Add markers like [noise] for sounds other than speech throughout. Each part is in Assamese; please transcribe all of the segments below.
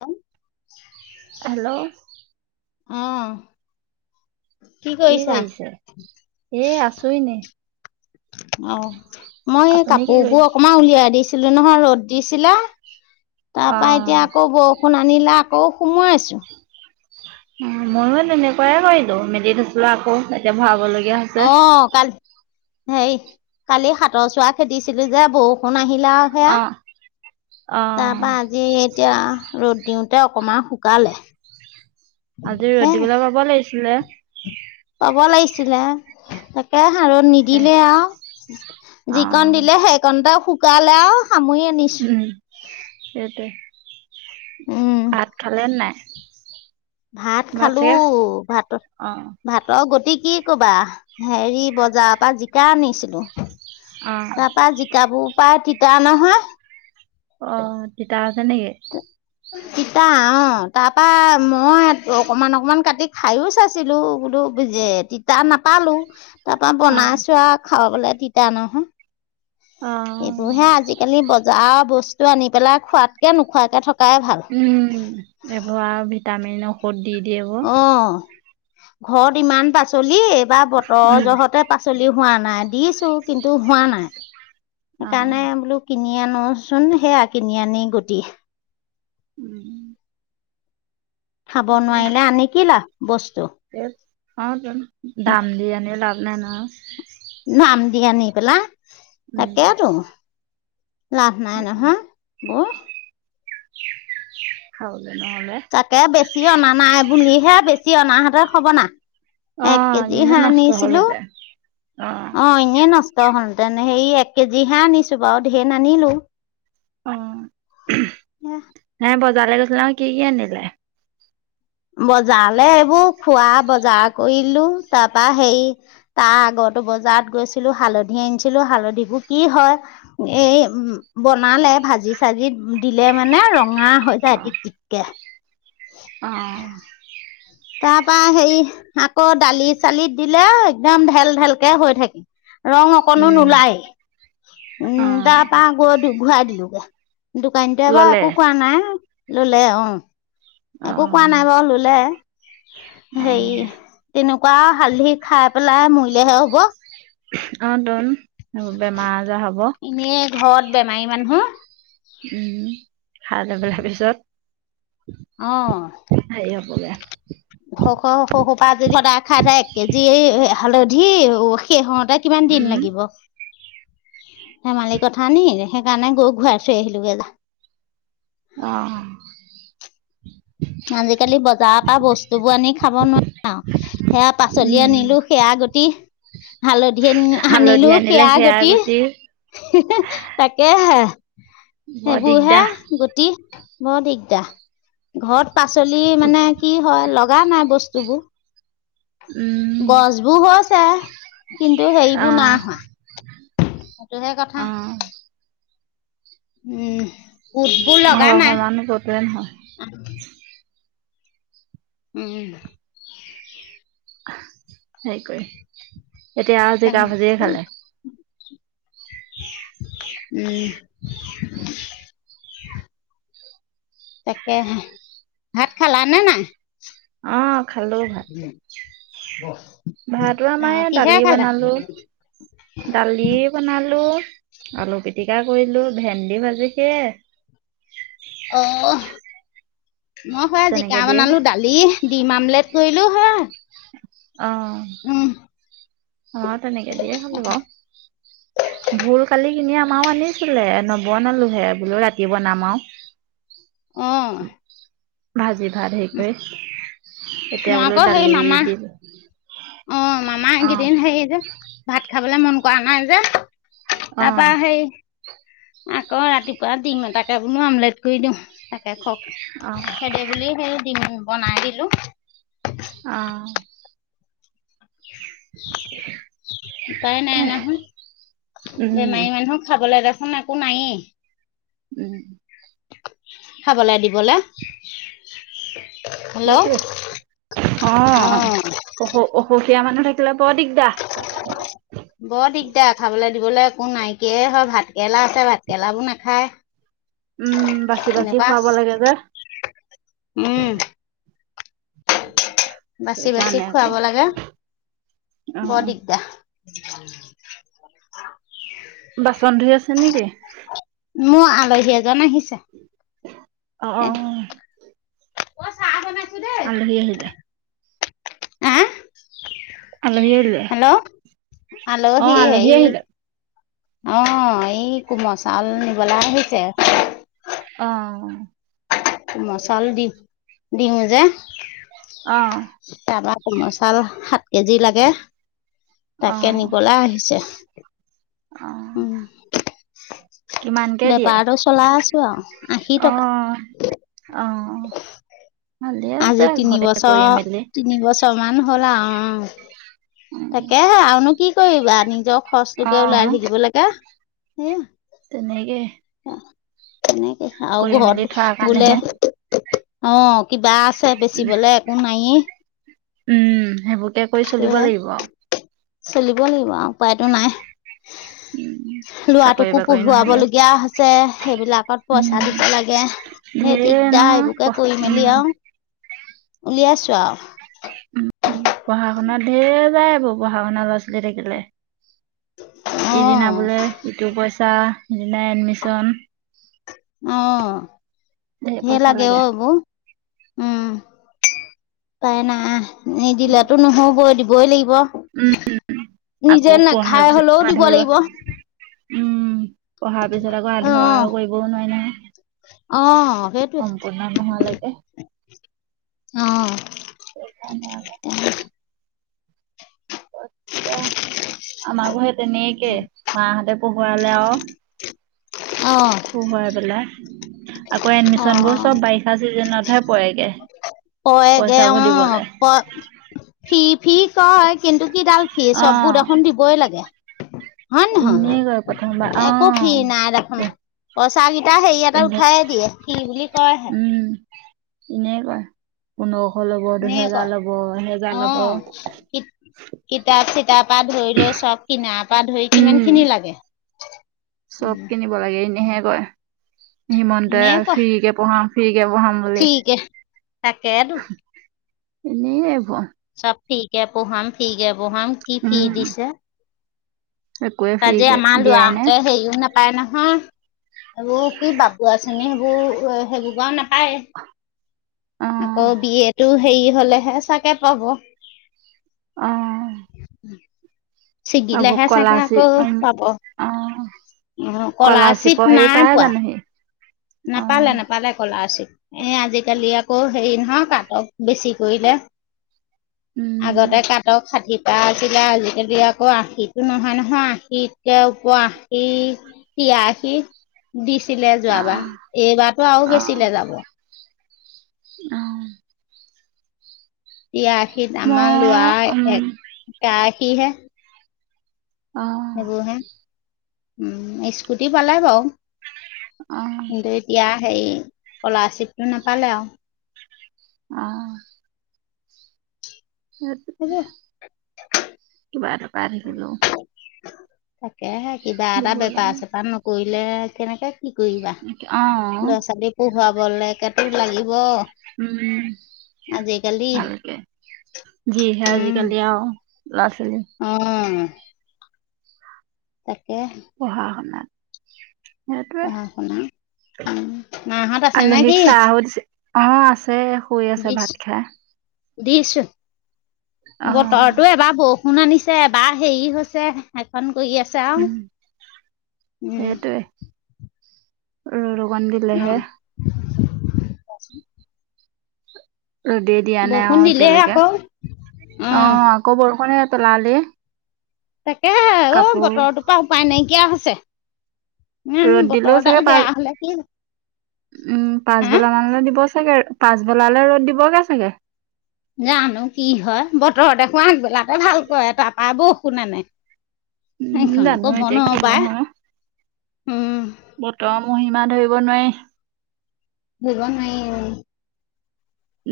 হ হেল্ল' আহ কি কৰিছে এ আছো ন অ মই এই আপুনি কি কাপোৰবোৰ কৰিছে অকমান উলিয়াই দিছো ছিলো নহয় ৰ'দ দিছিলা অ তাৰ পৰা এতিয়া আকৌ বৰষুণ আনিলা আকৌ সোমাই আছো অ ময়ো তেনেকুৱাইে কৰিলো মেলি থৈছিলো আকৌ এতিয়া ভৰাবলৈ অ কালি হে কালি হাতৰ চোৱা খেদিছিলো যে বৰষুণ আহিল পলাও অ অ সেয়া তাৰ পৰাা আজি এতিয়া ৰ'দ দিওঁতে অকমান শুকালে আজি হে ৰ'দ দিবলৈ পাব লাগিছিলে পাব লাগিছিলে তাকে সাৰত নিদিলে আৰু অ যিকণ দিলে সেইকণটা শুকালে আৰু সামৰি আনিছো। উম সেইট উম, ভাত খালে নাই ভাত খালো ভাত অ ভাতৰ গট তু কি কবা হেৰি বজাৰৰ পৰা জিকা আনিছিলো অ তাৰপা জিকাবোৰ পাই তিতা নহয় অ তিতা আছে নেকি তিতা অ তাৰপা মই অকমান অকমান কাটি খাইও চাইছিলো বোলো ব যে তিতা নাপা ালো তাৰ পৰাা অ বনাইছো আৰু খাবাবলে তিতা নহয় অ এইবোৰ হে আজিকালি বজাৰৰ বস্তু আনি পেলাই খোৱাতকে নোখোৱাকে থকা উম এইবোৰ ভিটামিন ঔষধ দি দিয়ে বোৰ অ ঘৰত ইমান পাচলি এইবাৰ বতৰ উম জহতে পাচলি হোৱা নাই দিছো কিন্তু হোৱা নাই অ সেইকাৰণে বোলো কিনি আনোচোন সেয়া কিনি আনি গুটি উম খাব নোৱাৰিলে আনি কি লাভ বস্তু অ দাম দি আনি লাভ ন না দাম দি আনি পেলাই উম তাকেতো লাভ নাই নহয় বৌ হ তাকে বেছি অনা নাই বুলিহে বেছি অনাহঁতৰ হব না এক অ' কেজি এনে হে নষ্ট হ'ল আনিছিলো হেতেন অ এনেই নষ্ট হল ন সেৰি এক কেজিহে আনিছো বাৰু ধেন আনিলো অ হে বজাৰ গৈছিল কি কি আনিলে বজালালে এইবোৰ খোৱা বজাৰ কৰিলো তাৰ পৰা সেই তাৰ আগত বজাৰত গৈছিলো হালধি আনিছিলো হালধিবোৰ কি হয় এই বনালে ভাজি চাজি দিলে মানে ৰঙা হৈ যায় এতি কিটকে আহ তাৰ পৰা হেৰি আকৌ দালি চালিত দিলে একদম ঢেল ঢেলকে হৈ থাকে ৰং অকণো উম। নোলায় উম অ' তাৰপা আ গৈ ঘূৰাাই দিলোোগে দোকানীতে বা ল'লে একো কোৱা নাই ললে অ অ' একো কোৱা নাই বাৰু ললে হেৰি অ' তেনেকুৱা কুকা হালধি খাই পেলাই মৰিলেহে হব অ' তোন, বেমাৰ আজাৰ হ'ব। এনেই ঘৰত বেমাৰী মানহো উম, খা [unintelligible] পিছত অ'। হেৰি হ'বগে ঘ ঘ সৰু খোপায়ে যদি সদায় খাই থাকে এক কেজি এই এ হালধি ও শেহ হওঁতে কিমান দিন উম। লাগিব? ধেমালি কথা নি, সেইকাৰণে গও ঘূৰাই থৈ আহিলোগে যা। অ'। আজিকালি বজায় পা বস্তুবোৰ আনি খাব নোৱাৰ'। সেয়া পাচলি উম আনিলো সেয়া গুটি, হালধি আন আহ আনিলো সেয়া গুটি হিহেহ, তাকে হে। বৰ সেইবোৰহে দিগদাৰ গুটি বৰ দিগদাৰ। ঘৰত পাচলিৰ মানে কি হয়, লগা নাই বস্তুবোৰ। উম গছবোৰ হৈছে। কিন্তু হেইবোৰ অ'। নাই হোৱা সেইটোহে কথা। অ উম, গোটবোৰ ঘৰৰ লগাম সমানো কতোৱে নহয় আ উম। হেই কৰি, এতিয়া আও তাকে জিকা ভাজিয়ে খালে। উম। তাকেহে, ভাত খালানে নাই? অ', খালো ভাত। বাহ ভাতো আমাৰ দালি বনালো। দালি বনালো আলু পিটিকা কৰিলো, ভেন্দি ভাজি সেয়াই অ মই খৰা তেনেকে জিকা দিয়ে হ'ল বনালো, দালি, ডিম আমলেট কৰিলো হেয়াই অ'। অ', তেনেকে দিয়ে খালো আও ভোল কালি কিনি আমাৰও আনিছিলে নবনালোহ, বোলো ৰাতি বনাম আও। [inaudible] অ'। ভাজি ভাত হেৰি কৰি, মই এতিয়া বোলো আকৌ সেই দালি মামা দিম। অ', মামা এইকেইদিন হেৰি যে ভাত খাবলে মন কৰা নাই যে। অ তাৰপা হেই আকৌ ৰাতিপুৱা ডিম এতাকে বোলো আমলেট কৰি দিওঁ তাকে খক অ হেৰি বুলি, হেই ডিম বনাই দিলো। অ'। [inaudible] উপায় নাই নহয়। উম বেমাৰী মানুহক খাবলৈ দে খোন একো নায়ে। উম। খাবলৈ দিবলে সেইটোৱে। অ'। অঁ অসু অসুখীয়া মানুহ থাকিলে বৰ দিগদাৰ বৰ দিগদাৰ, খাবলে দিবলৈ একো নাইকিয়াই হয় ভাত কেলা আছে ভাত কেলাবোৰ নাখায়। উম, বাচি বাচি তেনেকুৱা খুৱাব লাগে যে। [inaudible] উম বাচি বাচি সেইকাৰণে আকৌ খুৱাব লাগে, অ বৰ দিগদাৰ। [inaudible] বাচন ধুই আছে নেকি? মোৰ আলহী এজন আহিছে। অ [inaudible] অ চাহ বনাম আলহি আহিলে [unintelligible] আহ আলহি আহিলে অ আলহি' আলহী হেয় আহিলে অহ এই কোমল চাউল নিবলৈয় আহিছে অ মচাল দি দিওঁ যে অ কমচাল সাত কেজি লাগে অ তাকে নিবলৈ আহিছে। অ উম কিমানকে [inaudible] দিয়ে বেপাৰতটো চলাই আছো আৰু আশী অ টকা অ [inaudible] ভালে আছে আজি ঘৰতে কৰি তিনিবছৰ মেলি তিনিবছৰ মান হ'ল আৰু [inaudible] তাকে হে আৰুনো কি কৰিবা নিজৰ অ খৰচটোকে ওলাই থাকিব লাগে তেনেকে তেনেকে কৰি আৰু মেলি ঘৰত থোৱাৰ বোলে কাৰণেহে অ কিবা চা বেচিবলে একো নাই এ উম সেইবোৰকে কৰি চলিব লাগিব আৰু চলিব লাগিব আৰু উপায়টো নাই। [unintelligible] চাকৰি ল'ৰাটোকো বাকৰি পঢ়াব নহলে লগীয়া হৈছে সেইবিলাকত পইচা উম, দিব লাগে। সেই ঢেৰ দিগদাৰ নহয় প এইবোৰকে কৰি উম, মেলি আৰু উলিয়াছো আৰু। উম পঢ়া শুনাত ধেৰ যায় এইবোৰ পঢ়া শুনা ল'ৰা-ছোৱালী থাকিলে। অ, এইদিনা বোলে ইটো পইচা সিদিনা এডমিশন অ, ধেৰ লাগে অ' উম, এইবোৰ, উম উপায় নাই। নিদিলেটো নহ'বই দিবই লাগিব লাগিব আকৌ নিজে পঢ়াৰ নাখাই পিছত হ'লেও দিব আধৰুৱা লাগিব। উম, পঢ়াৰ পিছত আকৌ অ আধৰুৱা কৰিবও নোৱাৰি নহয়। অ' সম্পূৰ্ণ নোহোৱালৈকে। সেইটোৱে অ' উপায় নাই আকৌ। এতিয়া আমাকো সেই তেনেকে মাহঁতে পঢ়োৱালে অ আৰু পঢ়োৱাই পেলাই আকৌ অ এডমিশচনবোৰ চব বাৰিষা চিজনতহে পৰেগে। কৈয়গে পইচাবোৰ উম, দিবলে ফ্ৰি ফ্ৰি কয় কিন্তু কি ডাল ফ্ৰি চববোৰ অ'। দেখোন দিবই লাগে। হয় নহয় এনেই কয় প্ৰথমবাৰ অ একো ফ্ৰি নাই দেখোন। পইচাকেইটা হেৰি এটাটে পোন্ধ উঠাই দিয়ে কি বুলি কয় হে এনে কয় কোনো [unintelligible] ল'ব নে দুহেজাৰ কয় ল'ব এহেজাৰ অ ল'ব কিতাপ চিতাপ পৰা ধৰি লৈ চব কিনাৰ পৰা ধৰি কিমান উম খিনি লাগে। চব উম কিনিব লাগে এনেহে কয় হিমন্তে এনে কোৱা ফি্ৰীকে পঢ়া। বাম বুলি ফ্ৰীকে তাকেতো এনেই ভোৱা চব ঠিকে পহাম ফঠিকে পহাম কি ফি উম দিছে একোৱে তাজে ফ্ৰীকে আমাৰ দিয়াই নাই লৰাঁতে হেৰিও নাপায় নাপায় নহয় এইবোৰ কি বাপু আচনী সেইবোৰ সেইবোৰ গও নাপায়। অ আকৌ বিয়টো হেৰি হলেহে চাগে পাব, উম ছিগিলেহে চাগে আকৌ উম পাব, অ অ কলাশিপৰ স্কলাৰশ্বিপ হেৰি নাই পাই পোৱা? জানো সি অ নাপালে নাপালে কলাশিপ এ আজিকালি আকৌ হেৰি ন হ কাটক বেছি কৰিলে। আগতে উম কাটক ষাঠি তাৰ আছিলে আজিকালি আকৌ আশীতটো নহয় নহয় আশীতকে ওপৰ আশী তিৰাশী দিছিলে অ যোৱাবাৰ। এইবাৰো আৰু বেচিলে যাব। আহ'। তিৰা আশীত আমাৰ মই লৰা উম একশীহে অ সেইবোৰ হে। উম, স্কুটি পালে বাৰু। অহ কিন্তু এতিয়া সেই স্কলাৰশ্বিপটো নাপালে আৰু। অহ '। সেইবোৰ কিবা এটা পাই [unintelligible] তাকেহে কিবা এটা দিব বেপাৰ, লাগে চেপাৰ নকৰিলে কেনেকে কি কৰিবা? অ ল'ৰা ছোৱালী পঢ়োৱাব লেকেতো লাগিব। উম, আজিকালি [unintelligible] যিহে আজিকালি আৰু। ল'ৰা ছোৱালী অ' তাকে। পঢ়া শুনা পঢ়া শুনা। উম, মাহঁত আছে নে আলহীক কি? চাহো দিছে অ', আছে, শুই আছে ভাত খাই। দিছোঁ। অ বতৰতো এবাৰ বৰষুণ আনিছে, এবাৰ হেৰি হৈছে সেইখন। কৰি আছে আৰু, উম উম। সেইটোৱে ৰ'দ অকন অ দিলেহে। ৰ'দেই দিয়া নাই বৰষুণ অ', দিলেই এতিয়ালৈকে আকৌ অ', আকৌ বৰষুণ সেইয়া পেলালেই। তাকে অ', বতৰটোৰ পৰা উপায় নাইকিয়া হৈছে। ইমান ৰ'দ দিলেও বতৰডাল চাগে বেয়া হলে কি পা-উম, হা পাছবেলা মানলৈ দিব চাগে পাছবেলালে ৰ'দ দিবগে চাগে। জানো কি হয়, বতৰ দেখোন আগবিলাতে ভাল কৰে, তাপা বৰষুণ আনে। উম, সেইখন জানো ক'ব এতিয়া কি নোৱাৰোঁ পাই। নহয় উম বতৰৰ মহীমা ধৰিব নোৱাৰি। ধৰিব নোৱাৰি উম।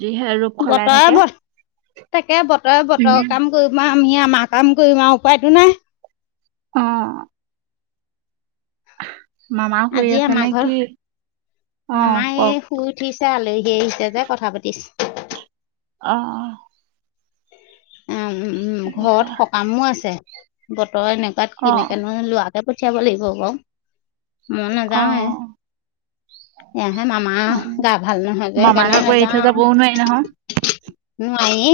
যিহে ৰূপ সলাই বতৰে থাকে। ব-তাকে বতৰে, বতৰ উম। কাম কৰিব আমি আমাৰ কাম কৰিম আৰু উপায়তো নাই। অ'। মামাও শুই আজি আছে আমাৰ নে ঘৰ কি? অ', মামাই কওক শুই উঠিছে আলহী আহিছে যে কথা পাতিছে। অ'। উ, উম, ঘৰত সকামো আছে ত এনেকুৱাত অ', অ', কেনেকে নহয় লৰাকে পঠিয়াব লাগিব বাৰু মই নাযাওঁ হে। অ', এয়াহে মামা অ', গা ভাল নহয় যে মামাক সেইকাৰণে আকৌ এৰি থৈ নাযাওঁ। যাবও নোৱাৰি [inaudible] নাইি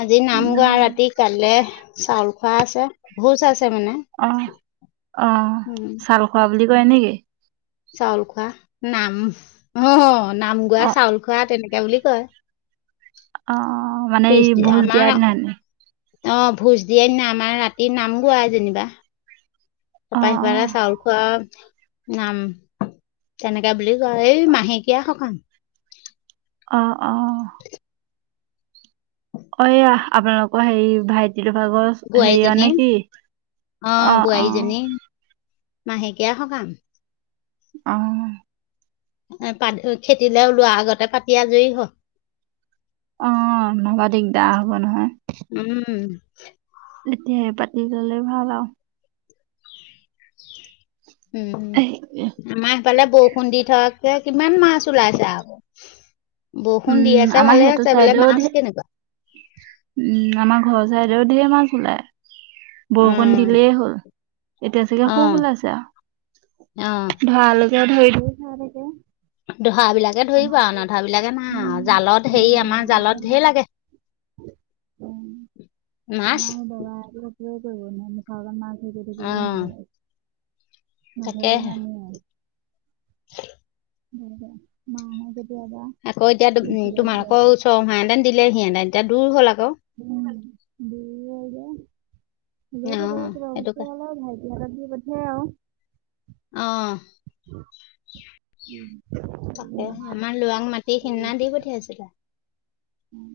আজি নাম গোৱা উম, ৰাতি কাইলৈ চাউল খোৱা আছে। ভোজ আছে মানে অ', অ, উম চাউল খোৱা বুলি কয় নেকি? চাউল খোৱা। নাম অহ, নাম গোৱা অ', চাউল খোৱা তেনে তেনেকে বুলি কয়। অ, মানে এই ভোজ দিয়াৰ দিনাখনি। অহ, ভোজ দিয়েনা আমাৰ ৰাতি নামগোৱাই যেনিবা অ', তাৰপা সফাল অ', চাউল খোৱা নাম তেনেকাে বুলি এই মাহেকীয়া সকাম। অ - অ। অ, এয়া আপোনালোকৰ হেৰি ভাইটি। তিটোভাগৰ হেৰিয় বোৱাৰীজনী নে কি অ - অ। মাহেকীয়া সকাম। অহ ', পা খেতিলেলৈ ওলোৱা আগতে পাতি আজুৰি হল। অ, নব দিগদা হ'ব নহয়। উম তেতিয়াহে পাতি ল'লে ভাল আৰু। উম, এ আমাৰ সেইফালে বৰষুণ দি থোৱাকে। কিমান মাছ ওলাইছে আ বৰষুণ দি উম আছে আমাৰ ভালে সেইটো আছে বোলে চাইডেও মাছ ধেৰ কেনেকুৱা উম, আমাৰ ঘৰৰ চাইদেউও ধৰ মাছ ওলায়। বৰষুণ উম দিলেই হ'ল এতিয়া চাগে ক' উলাইছে আৰু। অহ ', ক ধৰিলক। ধৰা বিলাকে ধৰিব আৰু নধৰা বিলাকে নাই জালত হেৰি আমাৰ জালত ধেৰ লাগে। উম, মাছ আমাৰ দব নাই মুখাগৰ নাই থে গে গ অ ল। মঘ ন আ - আ। হয়। ব নান আকৌ এতিয়াম তোমাৰোকক ওৰহাহতেন দিলে সিহতেন এতিয়া দূৰ হ'ল আকৌ উম, দুৰ হৈ যে। লৈ অ', কিবাত [unintelligible] সেইটো কা হল আৰু ভাইটিৰ হাতত দি পঠিয়ায় আৰু। অ', উম, তাকে আমাৰ লৰাাক মাটি সিনা দি পঠিয়াইছিলা উম,